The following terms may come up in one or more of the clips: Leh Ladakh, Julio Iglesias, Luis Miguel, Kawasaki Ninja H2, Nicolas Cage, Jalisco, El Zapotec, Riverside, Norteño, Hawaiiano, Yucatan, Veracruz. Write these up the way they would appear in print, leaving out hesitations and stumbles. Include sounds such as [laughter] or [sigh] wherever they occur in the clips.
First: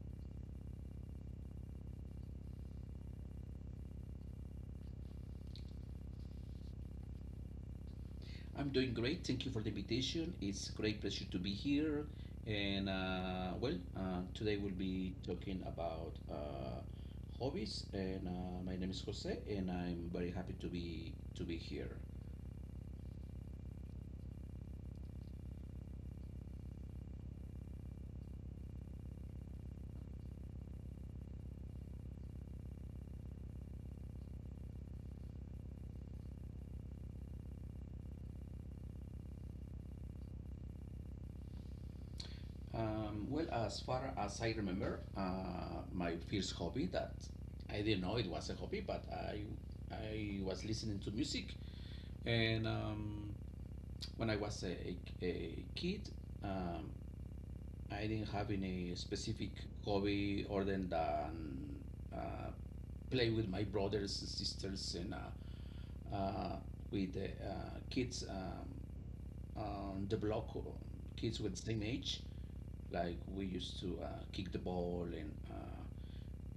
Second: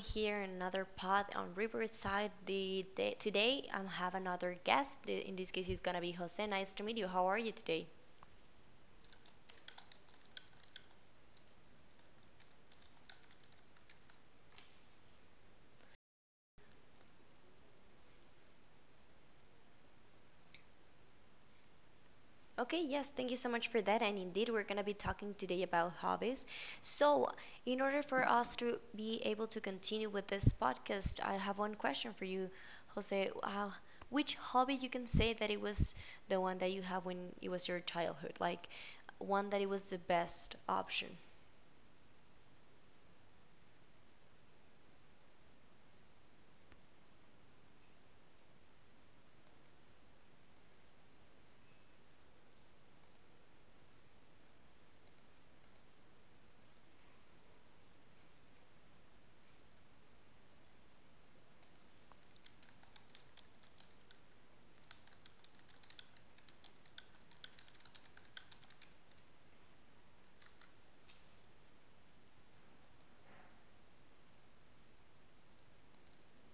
here in another pod on Riverside. The today I have another guest. In this case, it's gonna be Jose. Nice to meet you. How are you today? I'm doing great. Thank you for the invitation. It's a great pleasure to be here. And well, today we'll be talking about hobbies. And my name is Jose, and I'm very happy to be here. Okay, yes, thank you so much for that. And indeed, we're gonna be talking today about hobbies. So, in order for us to be able to continue with this podcast, I have one question for you, Jose. Which hobby you can say that it was the one that you have when it was your childhood, like one that it was the best option? Well, as far as I remember, my first hobby that I didn't know it was a hobby, but I was listening to music, and when I was a kid, um, I didn't have any specific hobby other than uh, play with my brothers and sisters and uh, with the kids on the block, kids with the same age. Like we used to kick the ball and.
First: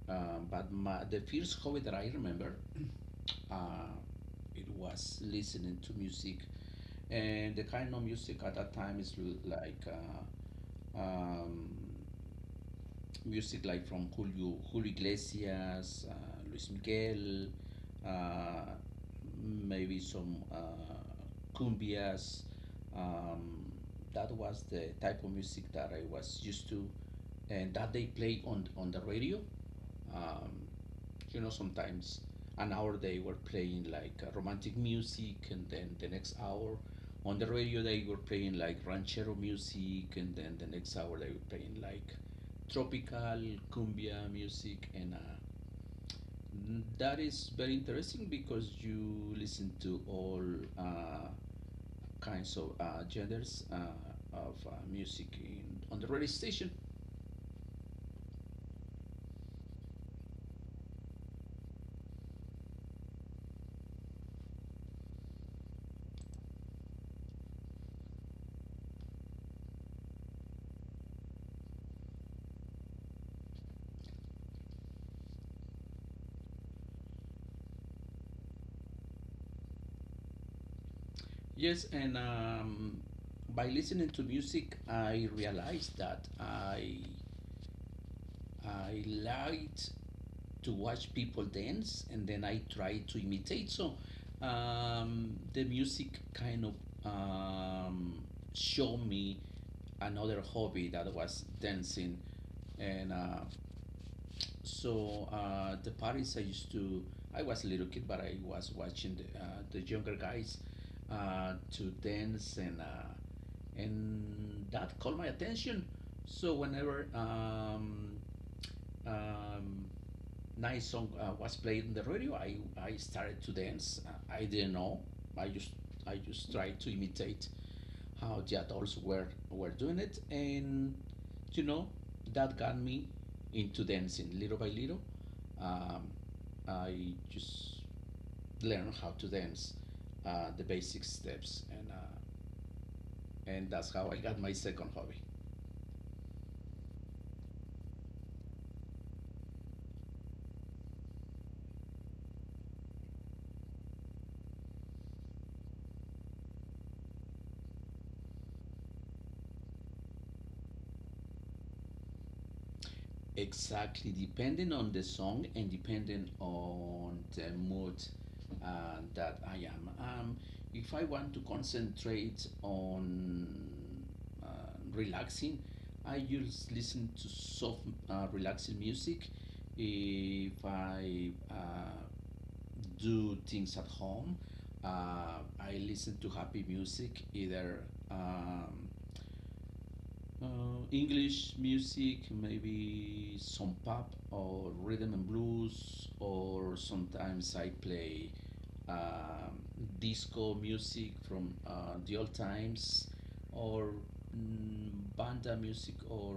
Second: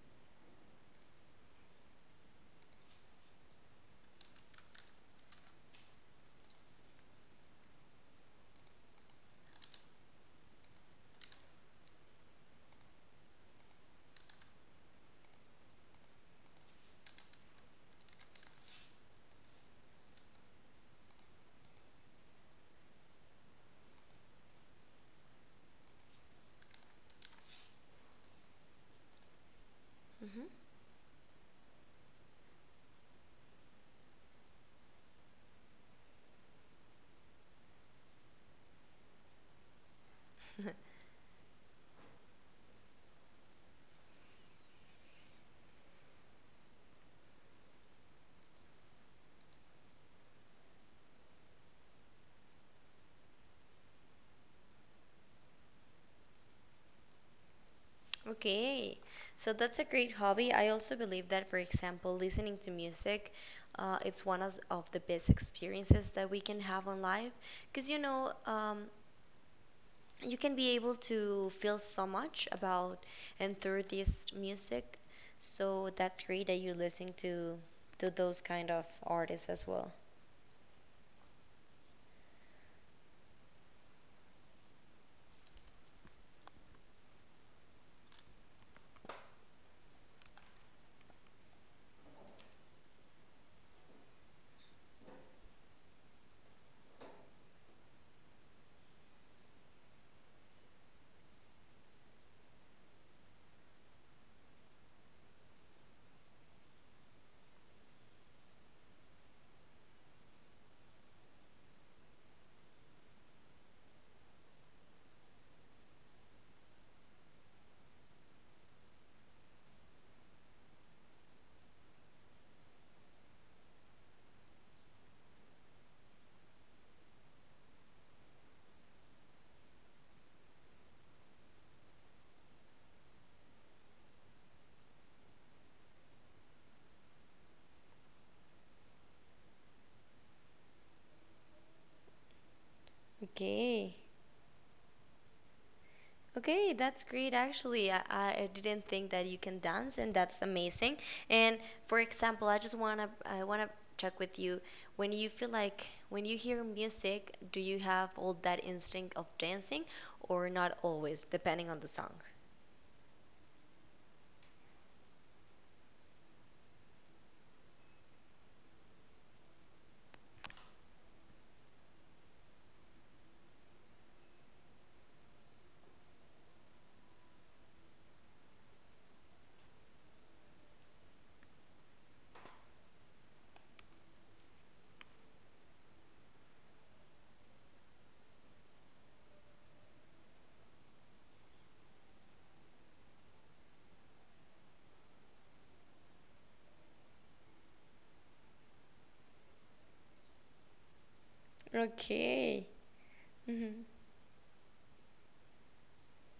But the first hobby that I remember, uh, it was listening to music, and the kind of music at that time is like uh, um, music like from Julio Iglesias, Luis Miguel, uh, maybe some cumbias. Um, that was the type of music that I was used to, and that they played on the radio. Hmm. um, Sometimes an hour they were playing like romantic music, and then the next hour on the radio they were playing like ranchero music, and then the next [laughs] hour they were playing like tropical cumbia music, and that is very interesting because you listen to all uh, kinds of genders of music on the radio station. Okay, so that's a great hobby. I also believe that, for example, listening to music, it's one of the best experiences that we can have on life. Because, you know, you can be able to feel so much about and through this music. So that's great that you listen to those kind of artists as well. Yes, and by listening to music, I realized that I liked to watch people dance, and then I tried to imitate. So the music kind of um, showed me another hobby that was dancing, and so the parties I used to. I was a little kid, but I was watching the younger guys to dance. And that caught my attention. So whenever um, nice song was played in the radio, I started to dance. I didn't know. I just I just tried to imitate how the adults were doing it, and you know that got me into dancing little by little. Um, I just learned how to dance the basic steps, and that's Okay. how I got my second hobby. Okay, that's great actually. I didn't think that you can dance and that's amazing. And for example, I wanna check with you when you feel like when you hear music, do you have all that instinct of dancing or not always, depending on the song? Exactly, depending on the song and depending on the mood that I am. If I want to concentrate on uh, relaxing, I just listen to soft, relaxing music. If I do things at home, I listen to happy music, either um, English music, maybe some pop or rhythm and blues, or sometimes I play um, disco music from the old Okay. times, Hmm. or mm, banda music or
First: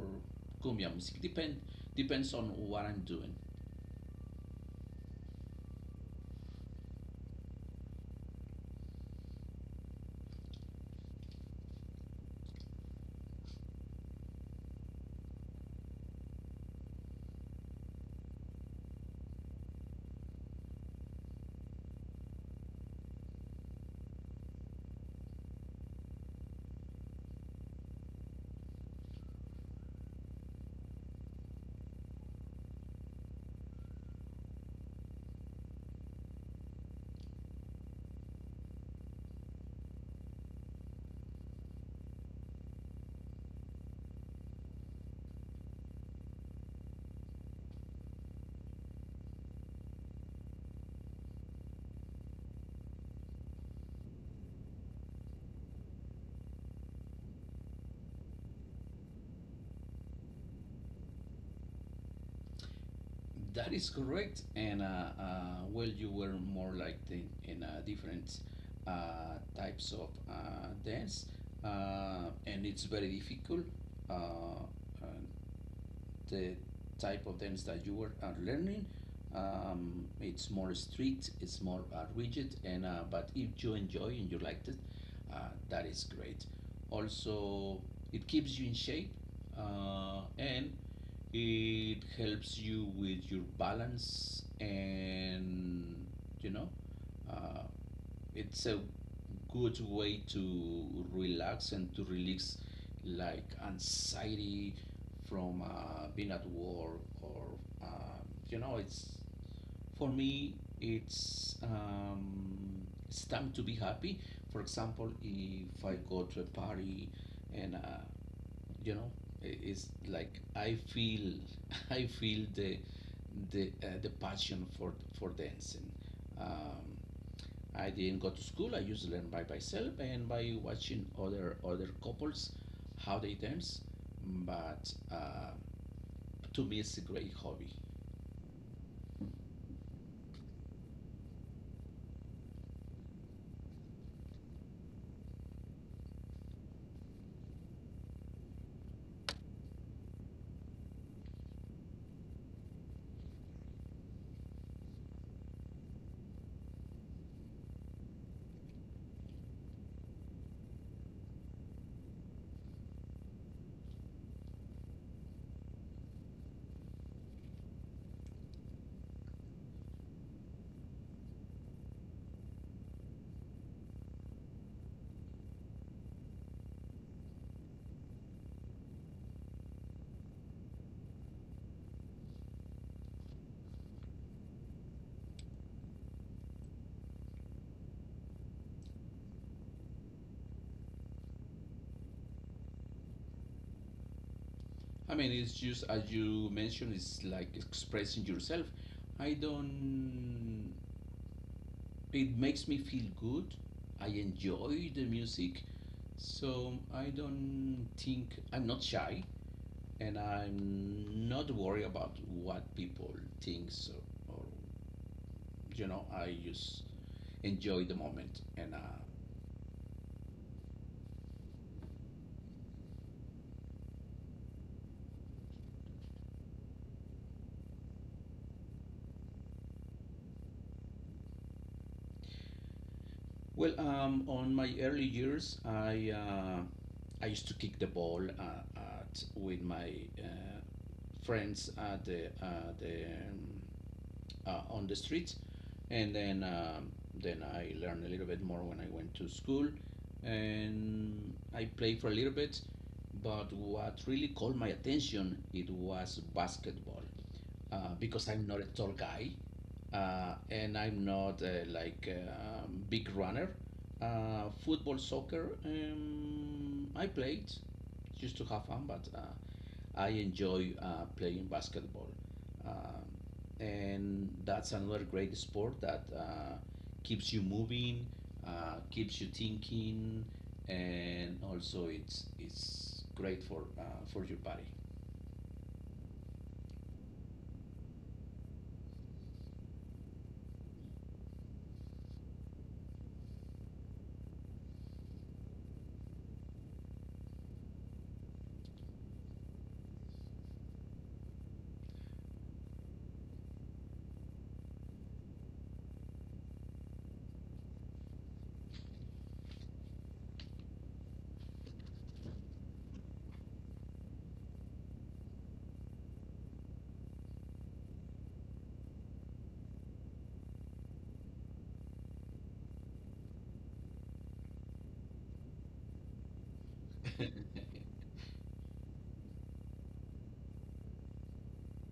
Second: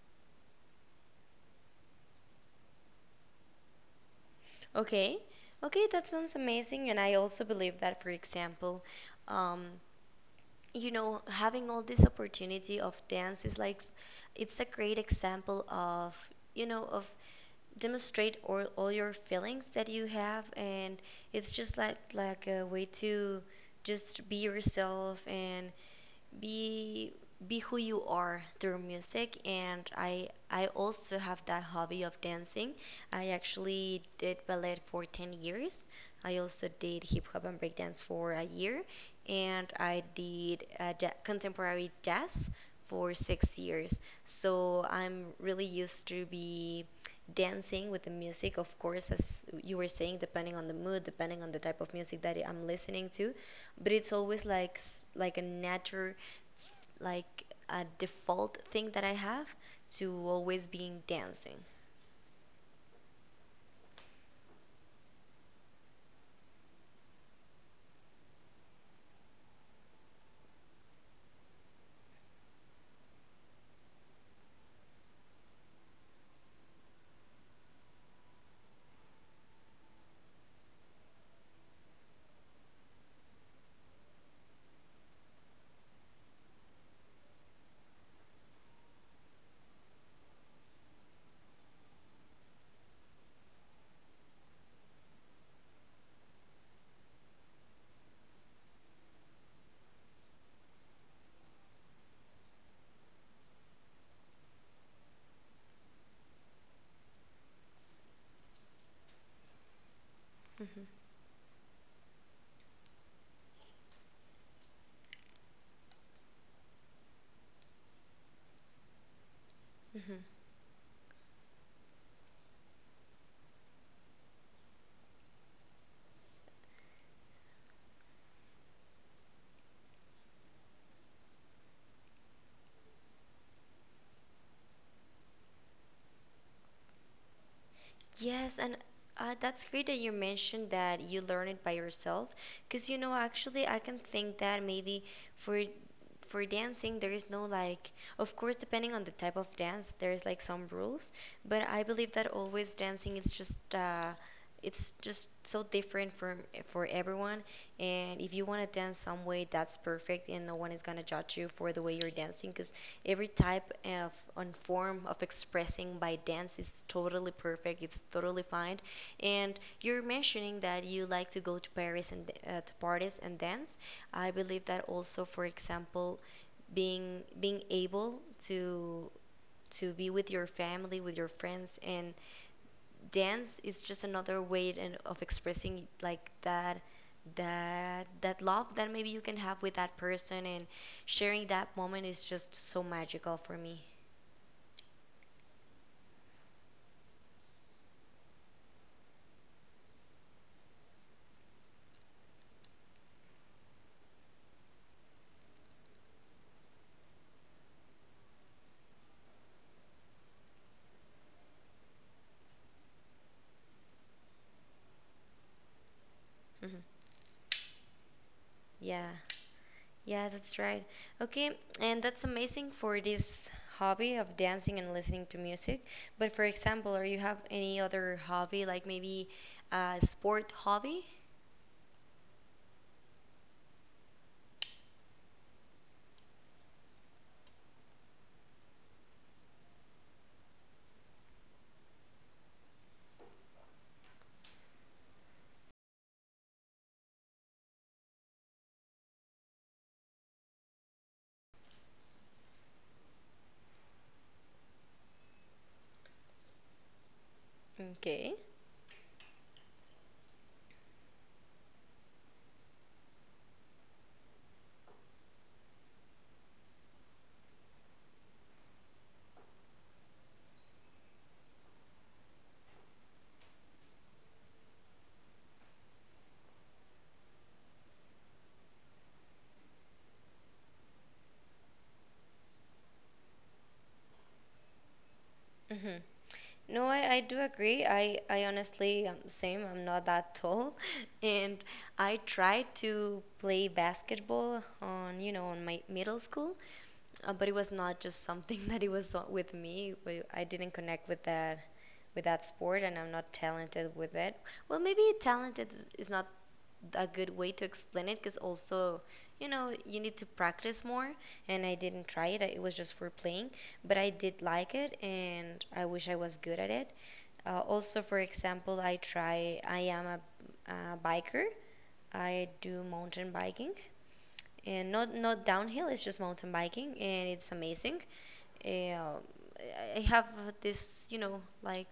cumbia music. Depends on what I'm doing. Okay. Okay, that sounds amazing. And I also believe that, for example, um, you know, having all this opportunity of dance is like, it's a great example of, you know, of demonstrate all your feelings that you have and it's just like a way to just be yourself and be be who you are through music, and I also have that hobby of dancing. I actually did ballet for 10 years. I also did hip hop and breakdance for a year, and I did contemporary jazz for 6 years. So I'm really used to be dancing with the music, of course, as you were saying, depending on the mood, depending on the type of music that I'm listening to. But it's always like a natural, like a default thing that I have to always being dancing. That is correct. And well, you were more like in different types of dance, and it's very difficult. Uh, uh, the type of dance that you were are learning, it's more strict, it's more rigid, and but if you enjoy and you liked it, uh, that is great. Also, it keeps you in shape, and it helps you with your balance, and you know, uh, it's a good way to relax and to release like anxiety from being at work. Or you know, it's for me, Hmm. It's time to be happy. For example, if I go to a party and you know is Hmm. like I feel [laughs] I feel the passion for dancing. um, I didn't go to school. I used to learn by myself and by watching other couples how they dance, but to me it's a great hobby. Yes, and that's great that you mentioned that you learn it by yourself, because you know actually I can think that maybe for for dancing there is no like, of course depending on the type of dance there's like some rules, but I believe that always dancing is just it's just so different for everyone, and if you want to dance some way, that's perfect and no one is going to judge you for the way you're dancing, because every type of and form of expressing by dance is totally perfect, it's totally fine. And you're mentioning that you like to go to paris and to parties and dance. I believe that also, for example, being able to be with your family, with your friends, and dance is just another way and of expressing like that, that that love that maybe you can have with that person, and sharing that moment is just so magical for me. I mean, it's just as you mentioned, it's like expressing yourself. I don't It makes me feel good. I enjoy the music. So I don't think. I'm not shy, and I'm not worried about what people think. So, or you know, I just Hmm. enjoy the moment. Yeah. Yeah, that's right. Okay, and that's amazing for this hobby of dancing and listening to music. But for example, or you have any other hobby like maybe a sport hobby? On my early years, I used to kick the ball at with my uh, friends at the on the street, and then I learned a little bit more when I went to school, and I played for a little bit. But what really called my attention, it was basketball, because Okay. I'm not a tall guy, and I'm not like a big runner. Football, soccer, I played just to have fun, but I enjoy playing basketball. Um, and that's another great sport that keeps you moving, keeps you thinking, and also it's great for your body. Hmm. No, I do agree. I honestly, same, I'm not that tall. [laughs] And I tried to play basketball on, you know, on my middle school, but it was not just something [laughs] that it was with me. I didn't connect with that sport, and I'm not talented with it. Well, maybe talented is not a good way to explain it, because also, you know, you need to practice more, and I didn't try it. It was just for playing, but I did like it, and I wish I was good at it. Also, for example, I am a, biker. I do mountain biking and not downhill, it's just mountain biking and it's amazing. Eh, Um, I have this, you know, like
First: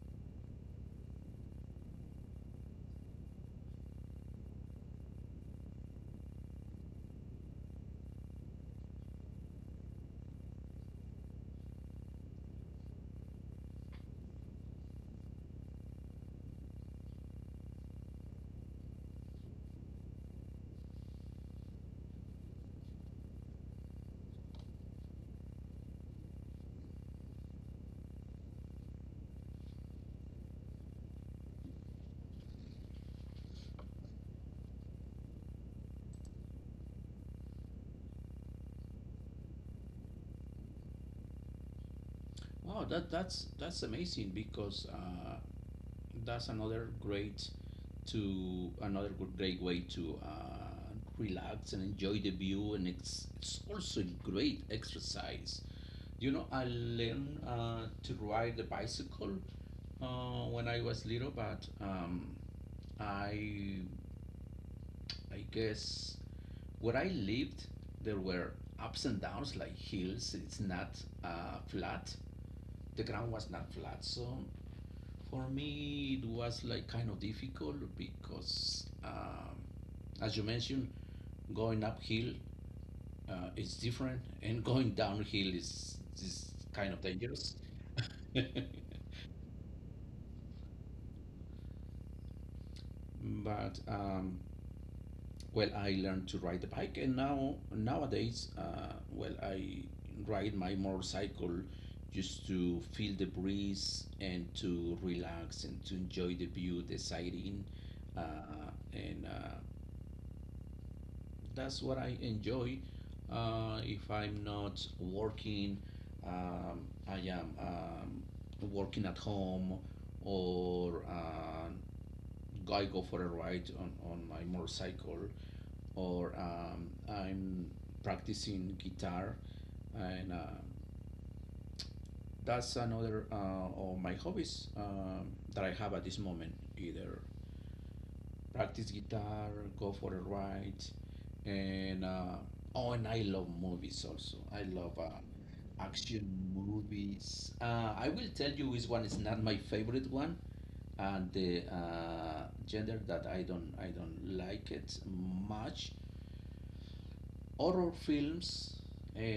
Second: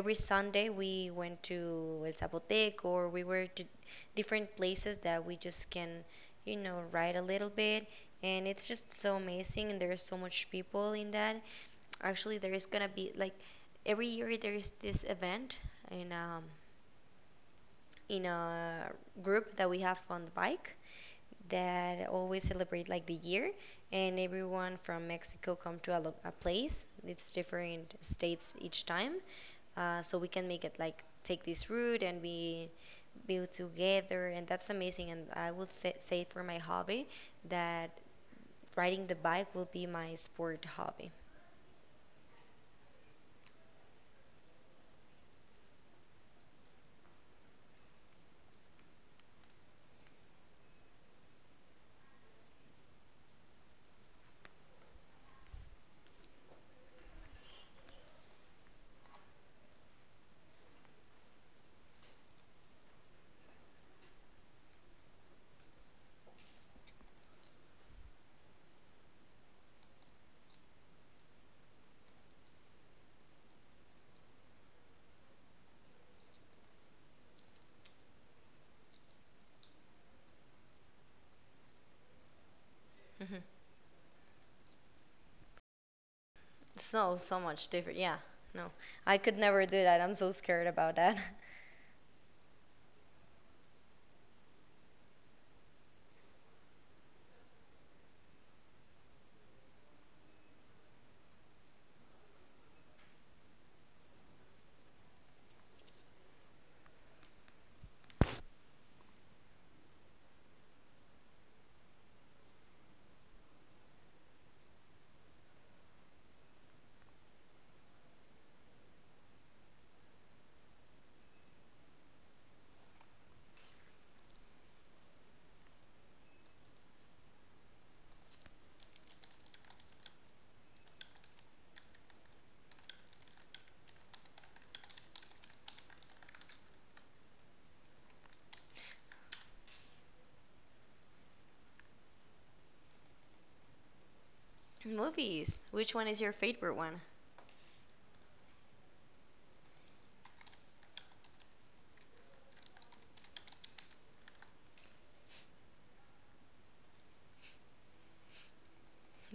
every Sunday we went to El Zapotec, or we were to different places that we just can, you know, ride a little bit. And it's just so amazing, and there's so much people in that. Actually, there is gonna be like every year there is this event, and in a group that we have on the bike that always celebrate like the year, and everyone from Mexico come to a, a place, it's different states each time. So we can make it like take this route and we build together, and that's amazing. And I would say for my hobby that riding the bike will be my sport hobby. Wow, that's amazing, because that's another great way to relax and enjoy the view, and it's also great exercise. You know, I learned to ride the bicycle when I was little, but I, I guess where I lived, there were ups and downs like hills. It's not flat. The ground was not flat, so for me it was like kind of difficult because, as you mentioned, going uphill Hmm. Is different, and going downhill is kind of So so dangerous. much different, yeah. No, [laughs] I could never do that, I'm so scared about that. [laughs] But I learned to ride the bike, and nowadays I ride my motorcycle just to feel the breeze and to relax and to enjoy the view, the sighting. And That's what I enjoy. If I'm not working, um, I am working at home, or I go for a ride on my motorcycle, or I'm practicing guitar, and that's another of my hobbies that I have at this moment. Either practice guitar, go for a ride, and oh, and I love movies also. I love Movies. Which one is action your favorite one? movies. I will tell you which one is not my favorite one, and the gender that I don't like it much, horror films.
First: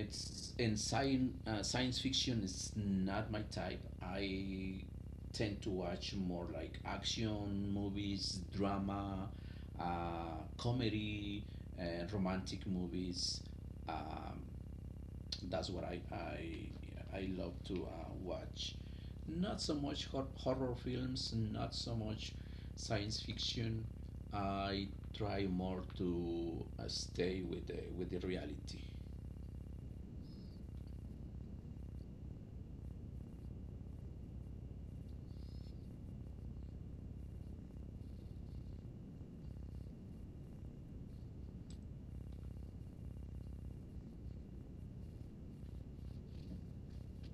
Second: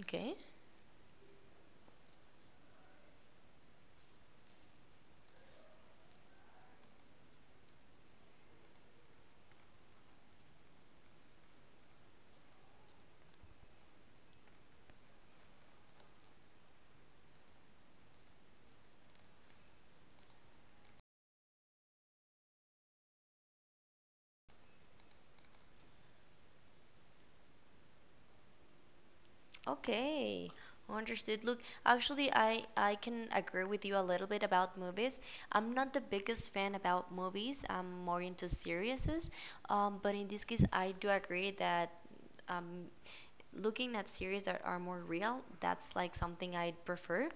Okay. in science science fiction is not my type. I tend to watch more like action movies, drama, comedy, and romantic movies. um, that's what I love to watch. Not so much horror films, not so much science fiction. I try more to stay with the reality. Okay. Understood. Look, actually, I can agree with you a little bit about movies. I'm not the biggest fan about movies. I'm more into series. But in this case, I do agree that um, looking at series that are more real, that's like something I prefer.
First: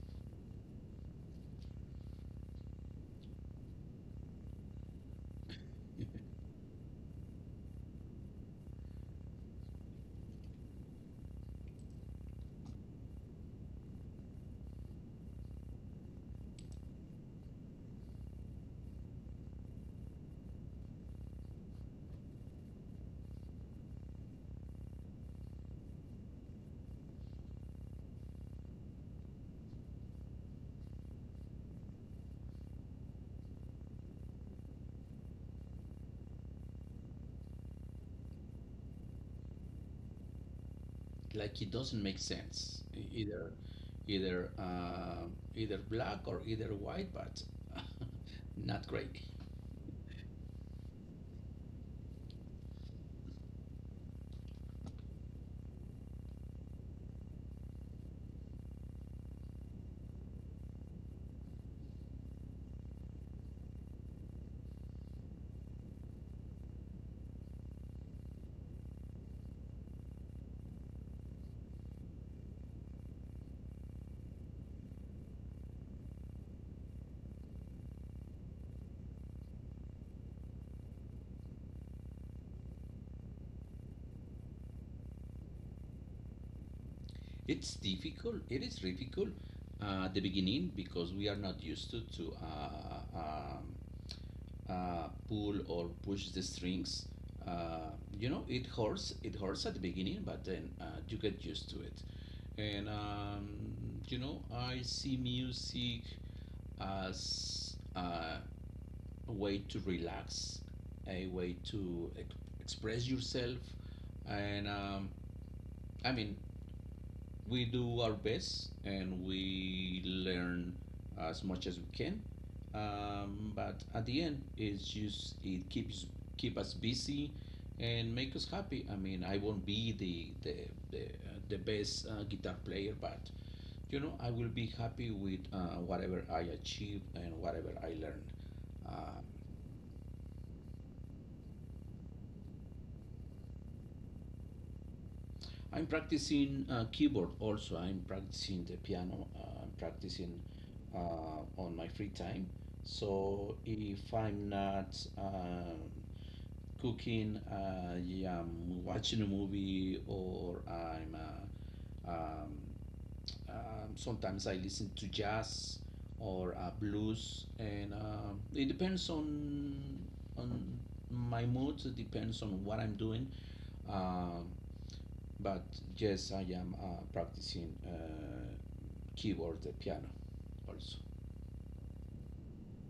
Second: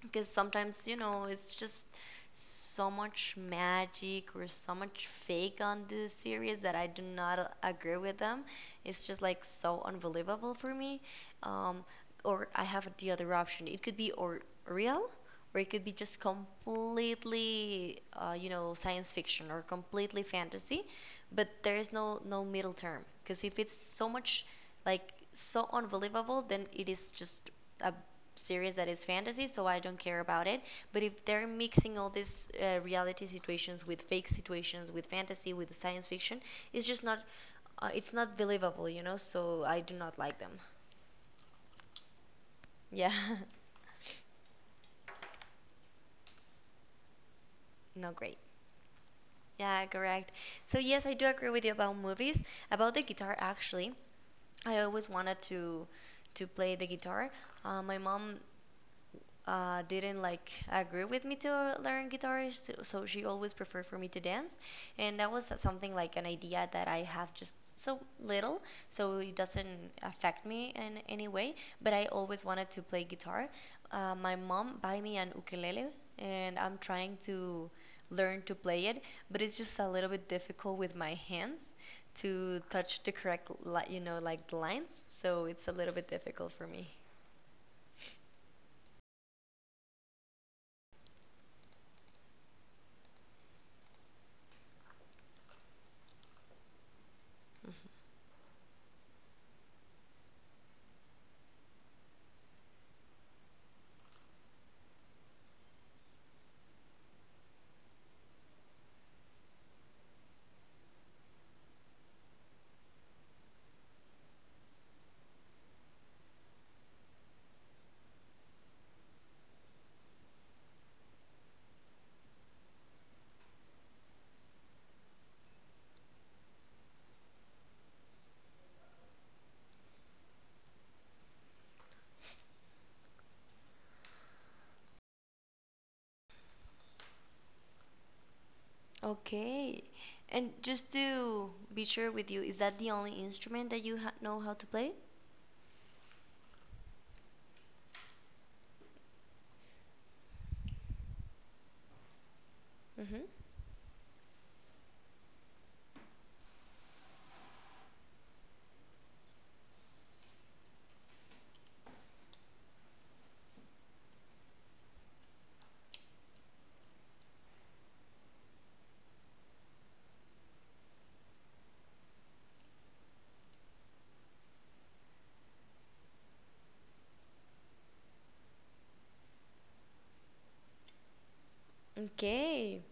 Because sometimes you know it's just so much magic or so much fake on this series that I do not agree with them. It's just like so unbelievable for me. Um, or I have the other option. It could be or real, or it could be just completely you know science fiction or completely fantasy. But there is no middle term, because if it's so much like so unbelievable, then it is just a series that is fantasy, so I don't care about it. But if they're mixing all these reality situations with fake situations, with fantasy, with science fiction, it's just not, it's not believable, you know. So I do not like them. Like it doesn't make sense. e- Yeah, either either uh, either black or either white, but [laughs] not great. [laughs] not great. Yeah, correct. So yes, I do agree with you about movies. About the guitar, actually, I always wanted to play the guitar. My mom didn't like agree with me to learn guitar, so, so she always preferred for me to dance, and that was something like an idea that I have just so little, so it doesn't affect me in any way. But I always wanted to play guitar. My mom buy me an ukulele, and I'm trying to learn to play it, but it's just a little bit difficult with my hands to touch the correct, you know, like lines. So it's a little bit difficult for me. It is difficult at the beginning because we are not used to pull or push the strings. You know, it hurts at the beginning, but then you get used to it. And you know, I see music as a way to relax, a way to express yourself. And I mean, we do our best and we learn as much as we can. But at the end, it's just it keeps keep us busy and make us happy. I mean, I won't be the best guitar player, but you know, I will be happy with whatever I achieve and whatever I learned. Uh, Okay. And just to be sure with you, is that the only instrument that you ha know how to play? I'm practicing keyboard also. I'm practicing the piano. I'm practicing on my free time. Mm-hmm. So if I'm not cooking, I am watching a movie, or I'm um, sometimes I listen to jazz or blues, and it depends on my mood. It depends on what I'm doing. Um, but yes, I am practicing keyboard, the piano, also. Okay.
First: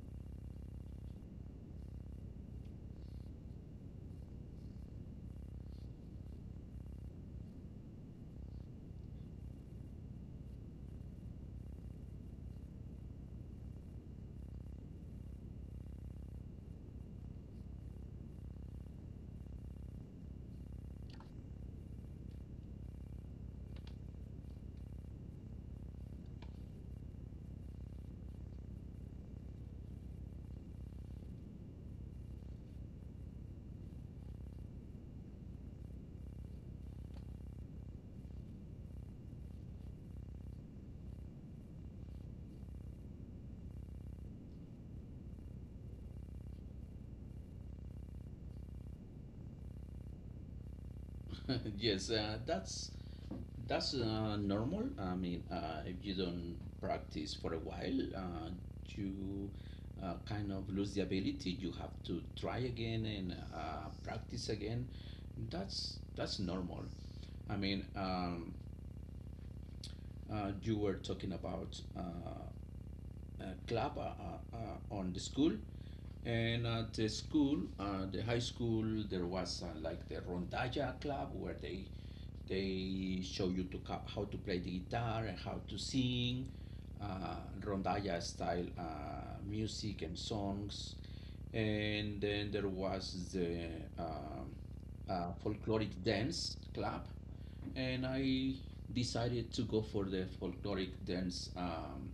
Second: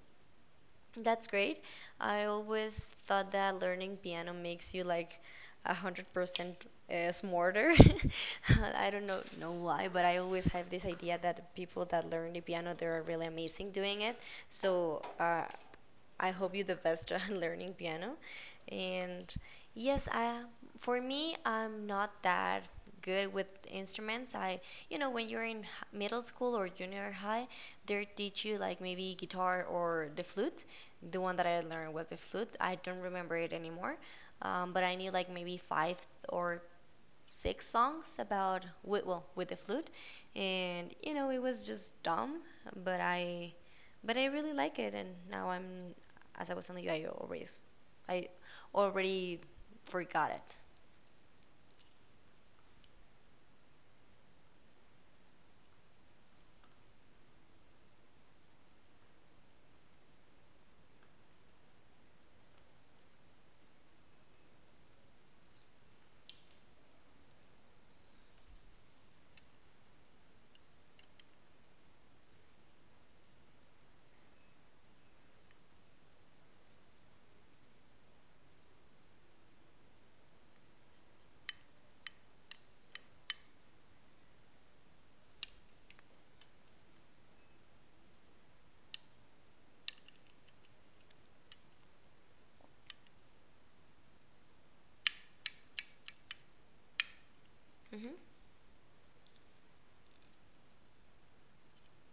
That's great. I always thought that learning piano makes you like 100% smarter. [laughs] I don't know why, but I always have this idea that people that learn the piano they are really amazing doing it. So I hope you the best [laughs] at learning piano. And yes, I for me, I'm not that good with instruments. I, you know, when you're in middle school or junior high, they teach you like maybe guitar or the flute. The one that I learned was the flute. I don't remember it anymore. But I knew like maybe five or six songs about with, well with the flute, and you know it was just dumb, but I but I really like it, and now I'm as I was telling you, I already forgot it. [laughs] Yes, that's normal. I mean, if you don't practice for a while, you kind of lose the ability. You have to try again and practice again. That's normal. I mean, you were talking about a club on the school. And at the school, the high school, there was like the rondalla club where they show you to how to play the guitar and how to sing rondalla style music and songs. And then there was the um folkloric dance club, and Hmm. I decided to go for the folkloric dance um,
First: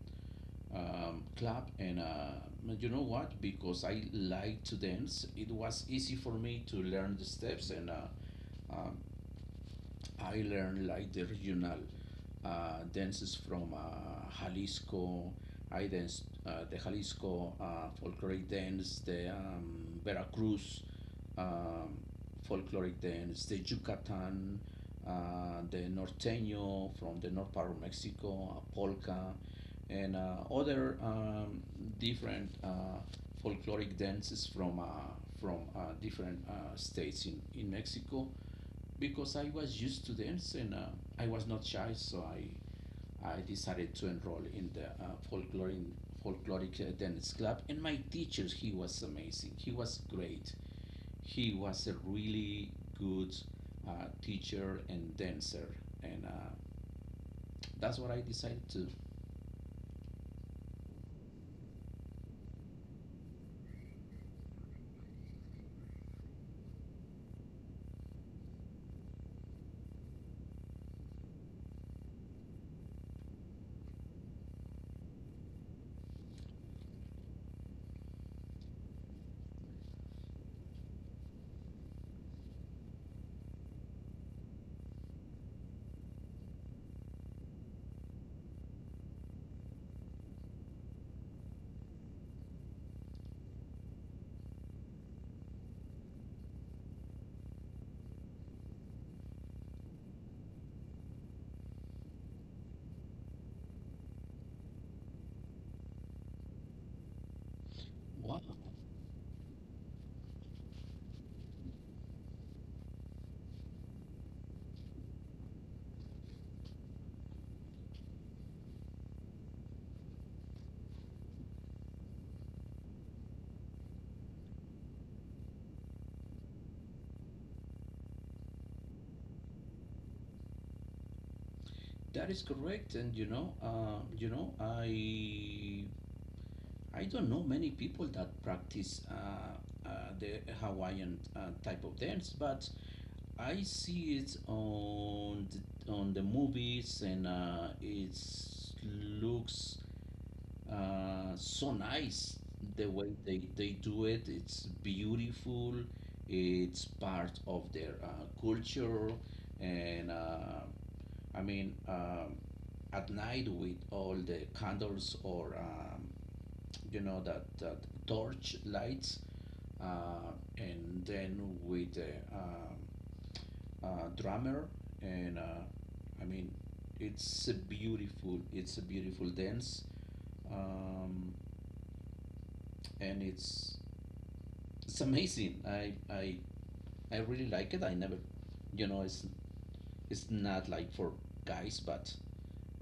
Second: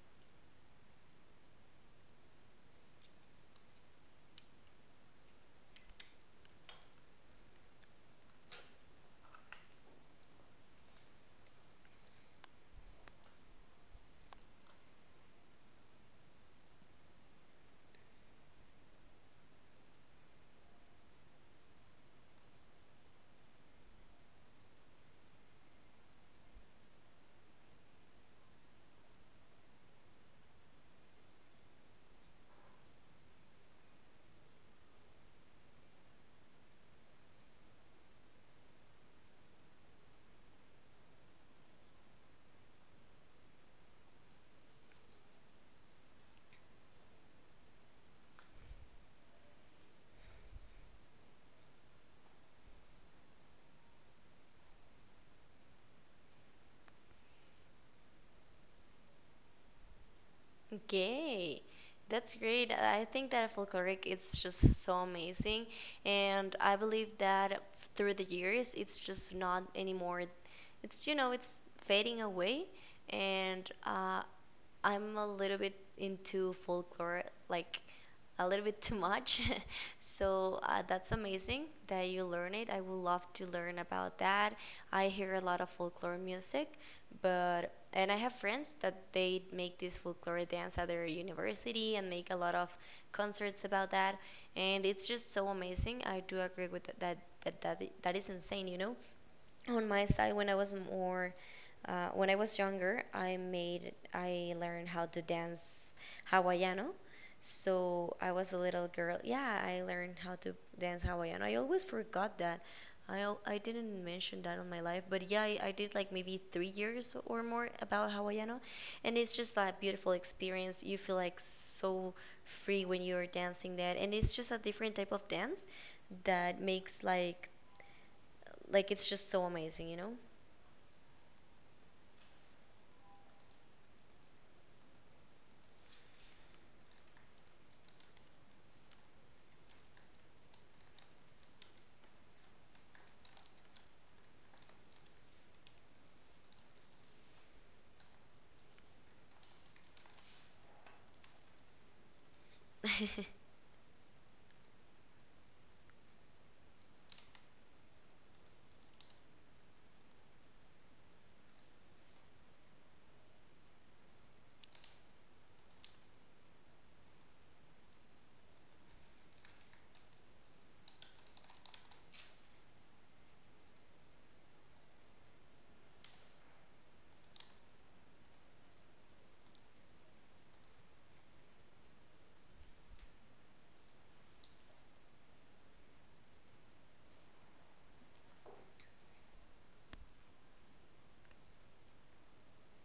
um, club, and you know what, because I like to dance, it was easy for me to learn the steps, and um, I learned like the regional dances from Jalisco. I danced the Jalisco folkloric dance, the Veracruz um, folkloric dance, the Yucatan, the Norteño from the north part of Mexico, a polka, and other different folkloric dances from different states in Mexico, because I was used to dance, and I was not shy, so I decided to enroll in the folkloric dance club. And my teacher, he was amazing. He was great. He was a really good teacher and dancer, and that's what I decided to. Okay, that's great. I think that folkloric it's just so amazing, and I believe that through the years it's just not anymore. It's you know it's fading away, and I'm a little bit into folklore, like a little bit too much. [laughs] So that's amazing that you learn it. I would love to learn about that. I hear a lot of folklore music, but and I have friends that they make this folklore dance at their university and make a lot of concerts about that. And it's just so amazing. I do agree with that that that is insane, you know? On my side when I was more when I was younger I learned how to dance Hawaiiano. So I Wow, was a little girl, yeah, I learned how to dance Hawaiiano. I always forgot that I didn't mention that on my life, but yeah I did like maybe 3 years or more about Hawaiiano, and it's just that beautiful experience, you feel like so free when you're dancing that, and it's just a different type of dance that makes like it's just so amazing you know. that is correct. And you know, I don't know many people that practice the Hawaiian type of dance, but I see it on on the movies and it looks so nice the way [laughs] they do it. It's beautiful. It's part of their culture. And uh, I mean, um, at night with all the candles or that torch lights. Uh, and then with the drummer, and uh, I mean, it's a beautiful dance, um, and it's amazing. I really like it. I never, you know, it's not like for guys, but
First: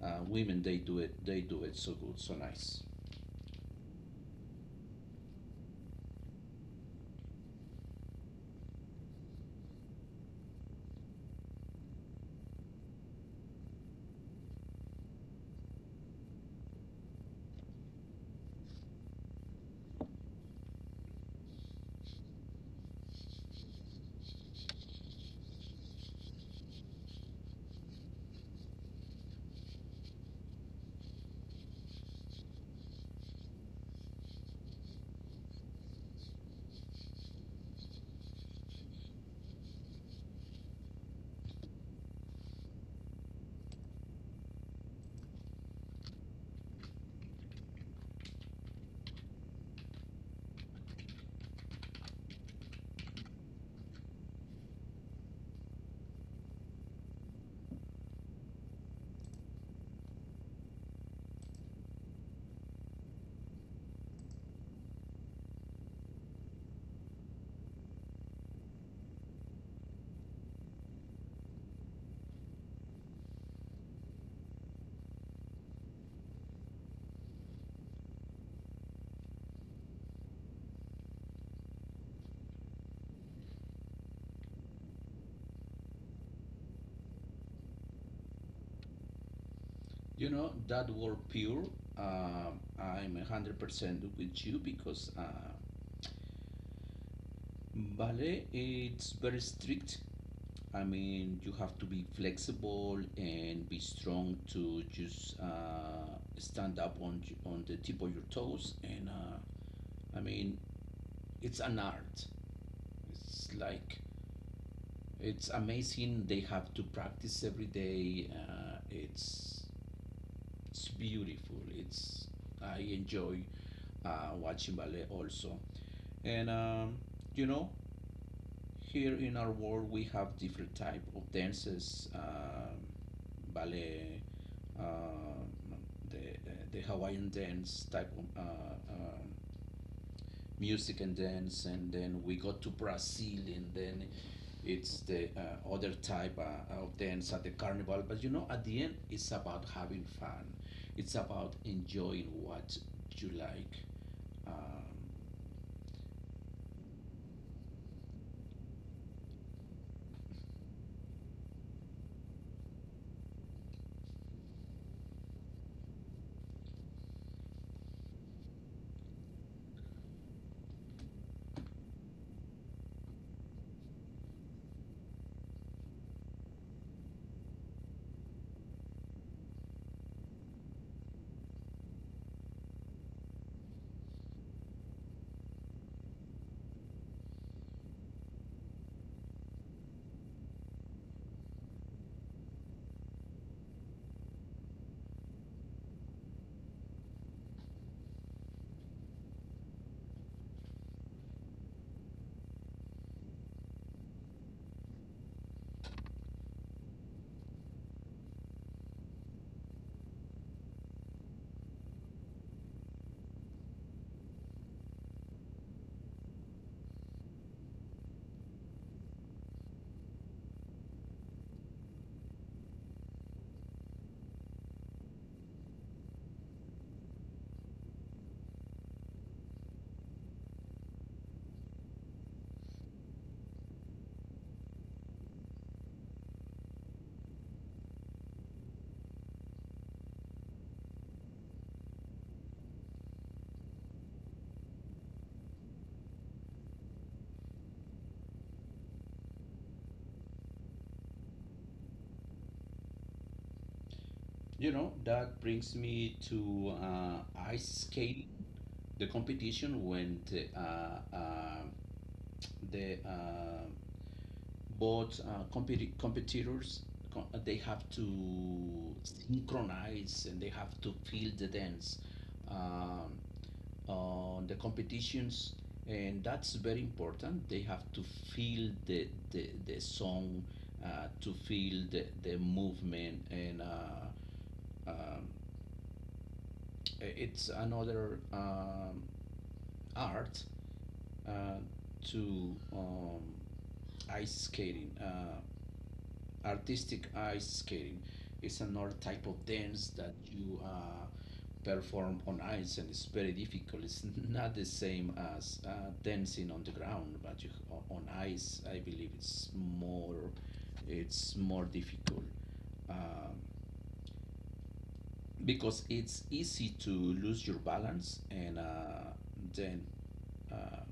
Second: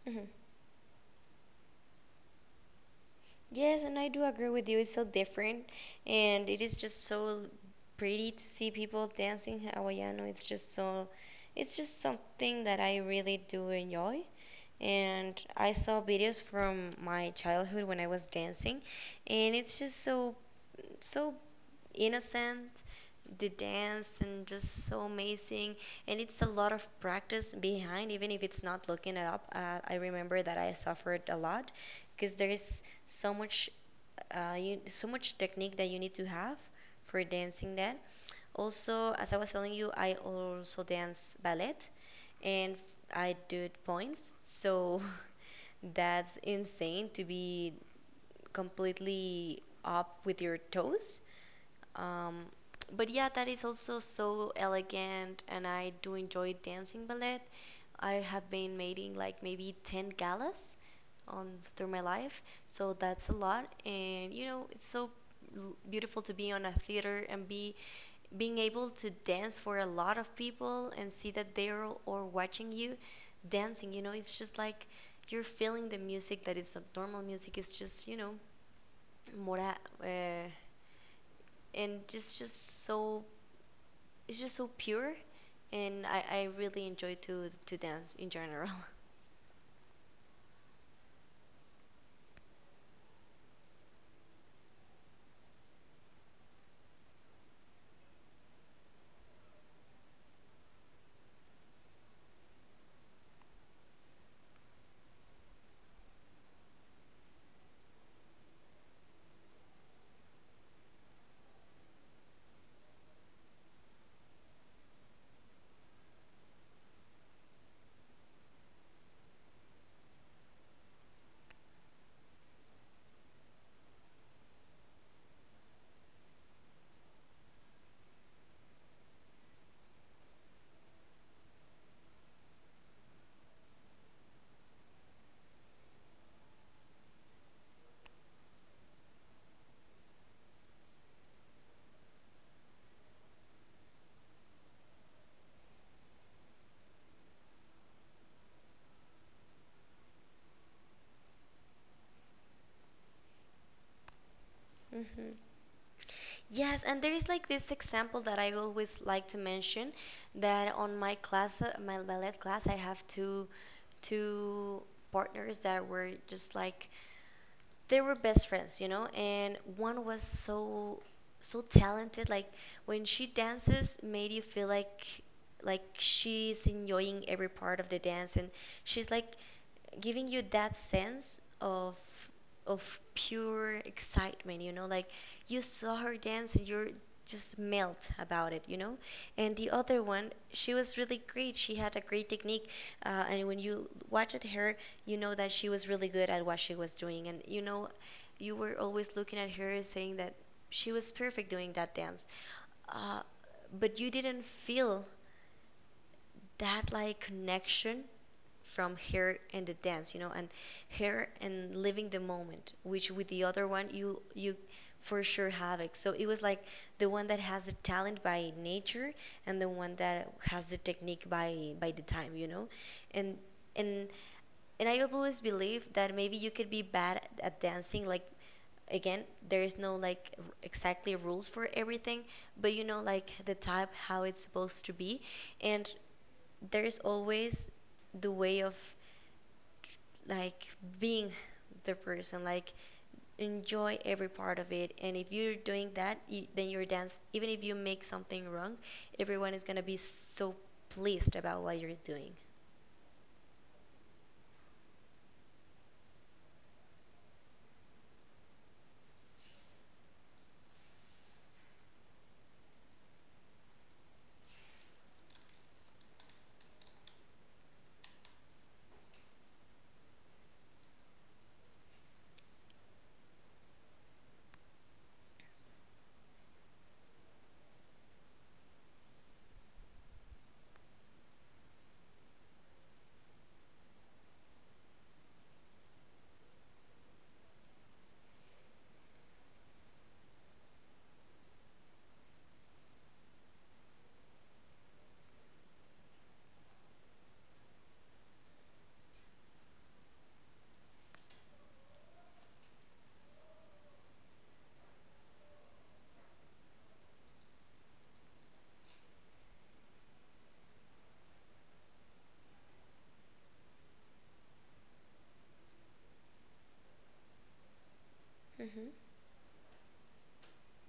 Mhm. women they do it so good, so nice. Yes, and I do agree with you. It's so different, and it is just so pretty to see people dancing Hawaiiano. It's just so, it's just something that I really do enjoy. And I saw videos from my childhood when I was dancing, and it's just so, so innocent the dance and just so amazing, and it's a lot of practice behind even if it's not looking it up. I remember that I suffered a lot because there is so much so much technique that you need to have for dancing. That also, as I was telling you, I also dance ballet, and I do it points. So [laughs] that's insane to be completely up with your toes. um, but yeah, that is also so elegant, and I do enjoy dancing ballet. I have been making like maybe 10 galas on through my life, so that's a lot. And you know, it's so beautiful to be on a theater and be being able to dance for a lot of people and see that they're all watching you dancing. You know, it's just like you're feeling the music that it's not normal music. It's just, you know, more uh, and just so, it's just so pure. And I really enjoy to dance in general. You know that word pure. I'm 100% with you because ballet it's very strict. I mean, you have to be flexible and be strong to just stand up on on the tip of your toes. I mean, it's an art. It's like it's amazing. They have to practice every day. It's it's beautiful. It's I enjoy watching ballet also. And um, you know, Here in our world we have different type of dances. Ballet, um, the, the Hawaiian dance type of music and dance, and then we go to Brazil, and then it's the other type of dance at the carnival. But you know, at the end, it's about having fun. It's about enjoying what you like. Um, [laughs] Hmm. Yes, and there is like this example that I always like to mention, that on my class, my ballet class, I have two partners that were just like they were best friends, you know, and one was so so talented. Like when she dances, made you feel like she's enjoying every part of the dance, and she's like giving you that sense of pure excitement, you know, like you saw her dance and you're just melt about it, you know? And the other one, she was really great. She had a great technique. And when you watched her, you know that she was really good at what she was doing. And you know, you were always looking at her and saying that she was perfect doing that dance. Uh, but you didn't feel that like connection from her and the dance, you know, and her and living the moment, which with the other one you for sure have it. So it was like the one that has the talent by nature and the one that has the technique by the time, you know. And and and I always believe that maybe you could be bad at dancing, like again, there is no like exactly rules for everything, but you know like the type how it's supposed to be. And there's always the way of like being the person like enjoy every part of it, and if you're doing that, then your dance, even if you make something wrong, everyone is going to be so pleased about what you're doing. That brings me to ice skating, the competition when the competitors they have to synchronize and they have to feel the dance um, on the competitions, and that's very important. They have to feel the song, to feel the movement. And um, it's another art, uh, to ice skating, artistic ice skating is another type of dance that you perform on ice, and it's very difficult. It's not the same as dancing on the ground, but on ice I believe it's more, it's more difficult, um, because it's easy to lose your balance. and Hmm. uh, then uh,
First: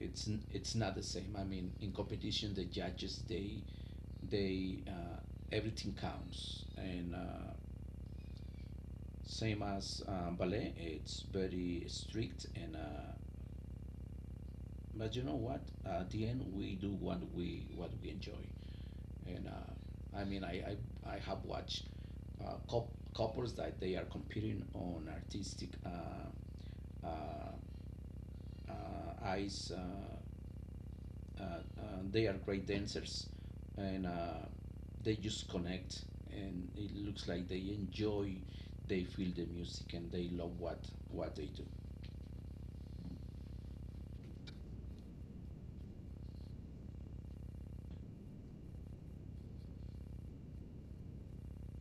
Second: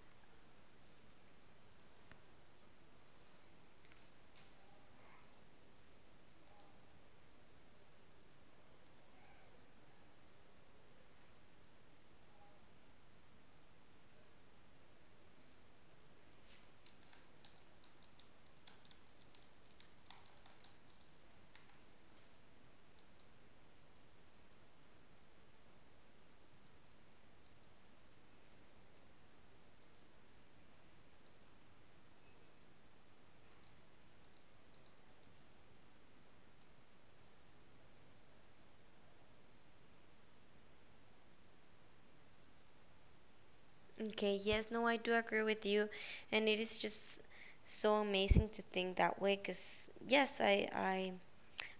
it's it's not the same. I mean, in competition the judges they everything counts. And Same as ballet, it's very strict, and but you know what? At the end, we do what we enjoy, and I mean, I have watched uh, cou- couples that they are competing on artistic uh, eyes. They are great dancers, and they just connect, and it looks like they enjoy. They feel the music, and they love what they do. Okay, yes, no, I do agree with you, and it is just so amazing to think that way. Cause yes, I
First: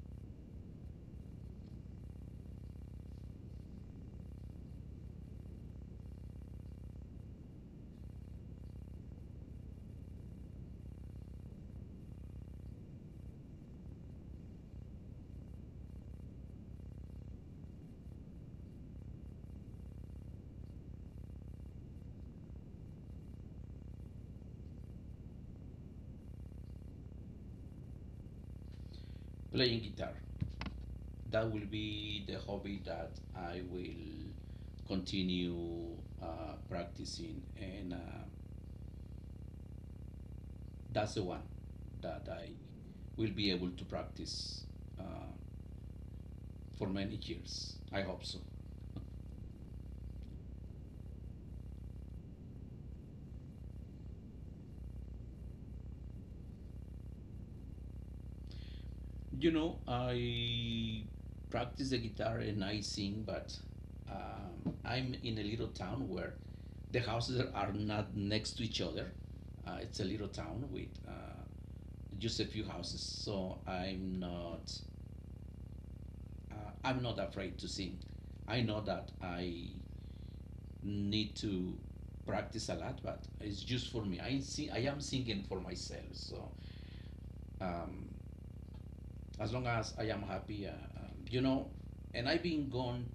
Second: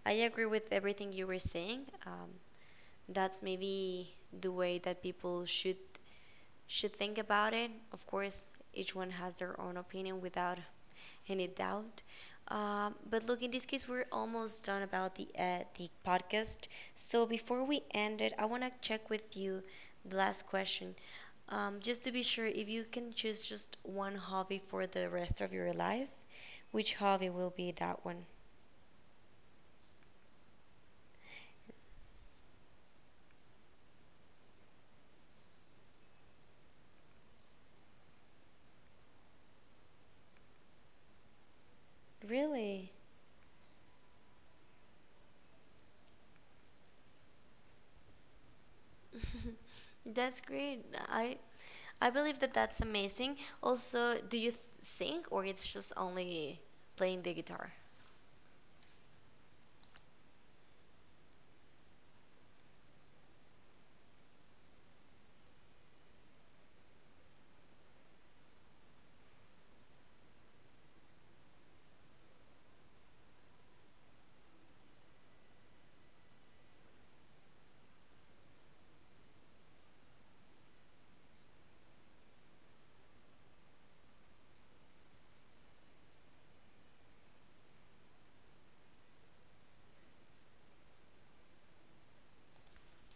I agree with everything you were saying. That's maybe the way that people should think about it. Of course, each one has their own opinion without any doubt. But look, in this case, we're almost done about the podcast. So before we end it, I want to check with you the last question, just to be sure, if you can choose just one hobby for the rest of your life, which hobby will be that one? Playing guitar. That will be the hobby that I will continue practicing, and that's the one that I Really? will be able to practice uh, for many years. I hope so. [laughs] That's great. I believe that that's amazing. Also, do you sing or it's just only playing the guitar? You know, I practice the guitar and I sing, but I'm in a little town where the houses are not next to each other. It's a little town with just a few houses, so I'm not afraid to sing. I know that I need to practice a lot, but it's just for me. I see, I am singing for myself. So um, as long as I am happy, you know, and I've been going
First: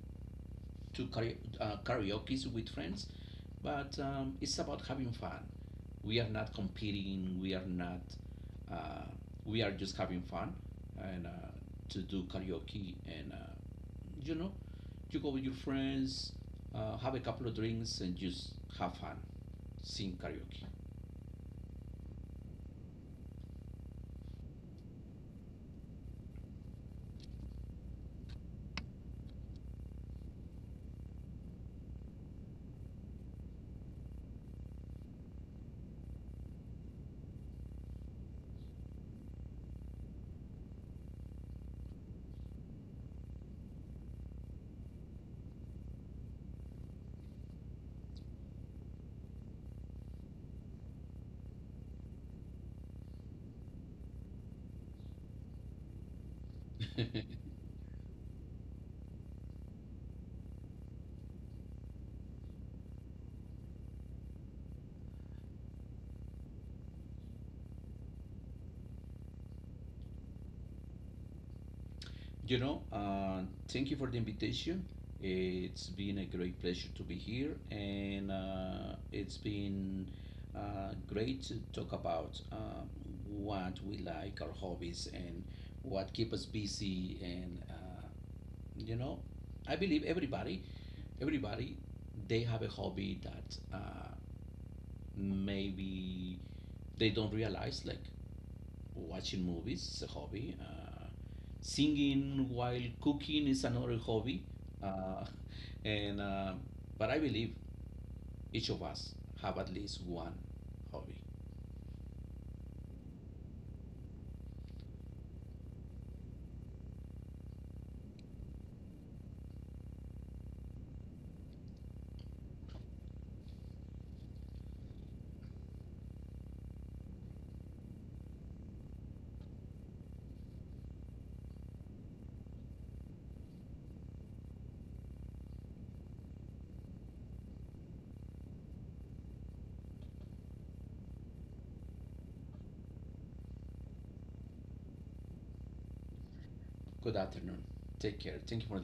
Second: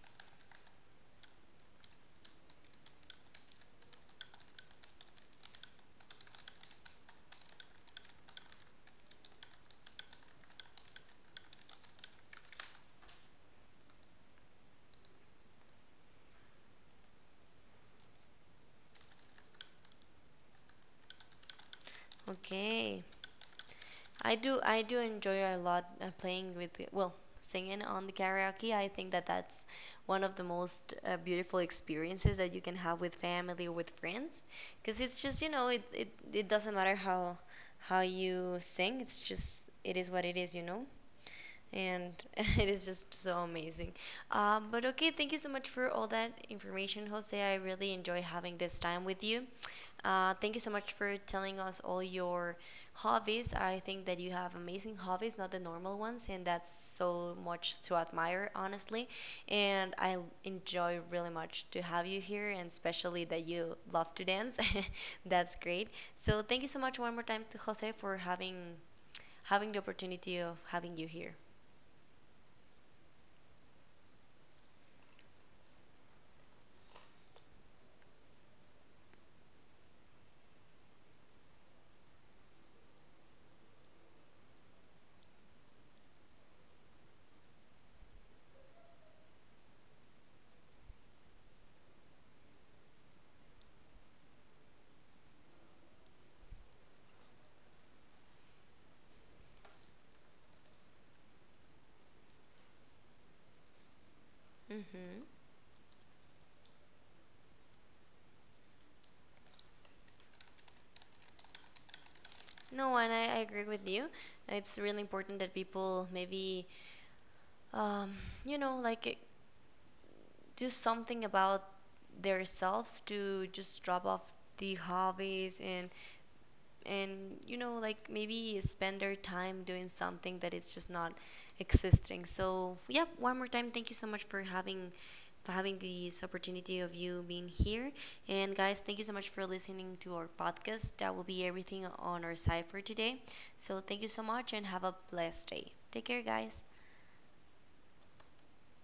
to karaoke's with friends, but it's about having fun. We are not competing. We are not. Uh, we are just having fun and to do karaoke, and you know, you go with your friends, have a couple of drinks, and just have fun. Sing karaoke. Okay. I do enjoy a lot playing with well, singing on the karaoke. I think that that's one of the most beautiful experiences that you can have with family or with friends, because it's just, you know, it it doesn't matter how you sing. It's just it is what it is, you know, and [laughs] it is just so amazing. But okay, thank you so much for all that information, Jose. I really enjoy having this time with you. Thank you so much for telling us all your hobbies. I think that you have amazing hobbies, not the normal ones, and that's so much to admire, honestly. And I enjoy really much to have you here, and especially that you love to dance. [laughs] That's great. So thank you so much one more time to Jose for having having the opportunity of having you here. [laughs] You know, thank you for the invitation. It's been a great pleasure to be here, and it's been great to talk about what we like, our hobbies, and what keep us busy. And You know, I believe everybody, they have a hobby that maybe they don't realize, like watching movies is a hobby, singing while cooking is another hobby. uh, Hmm. [laughs] and But I believe each of us have at least one hobby. No, and I agree with you. It's really important that people maybe, um, you know, like do something about themselves to just drop off the hobbies, and you know, like maybe spend their time doing something that it's just not existing. So yep, one more time thank you so much for having this opportunity of you being here. And guys, thank you so much for listening to our podcast. That will be everything on our side for today. So thank you so much and have a blessed day. Take care, guys. Good afternoon. Take care. Thank you for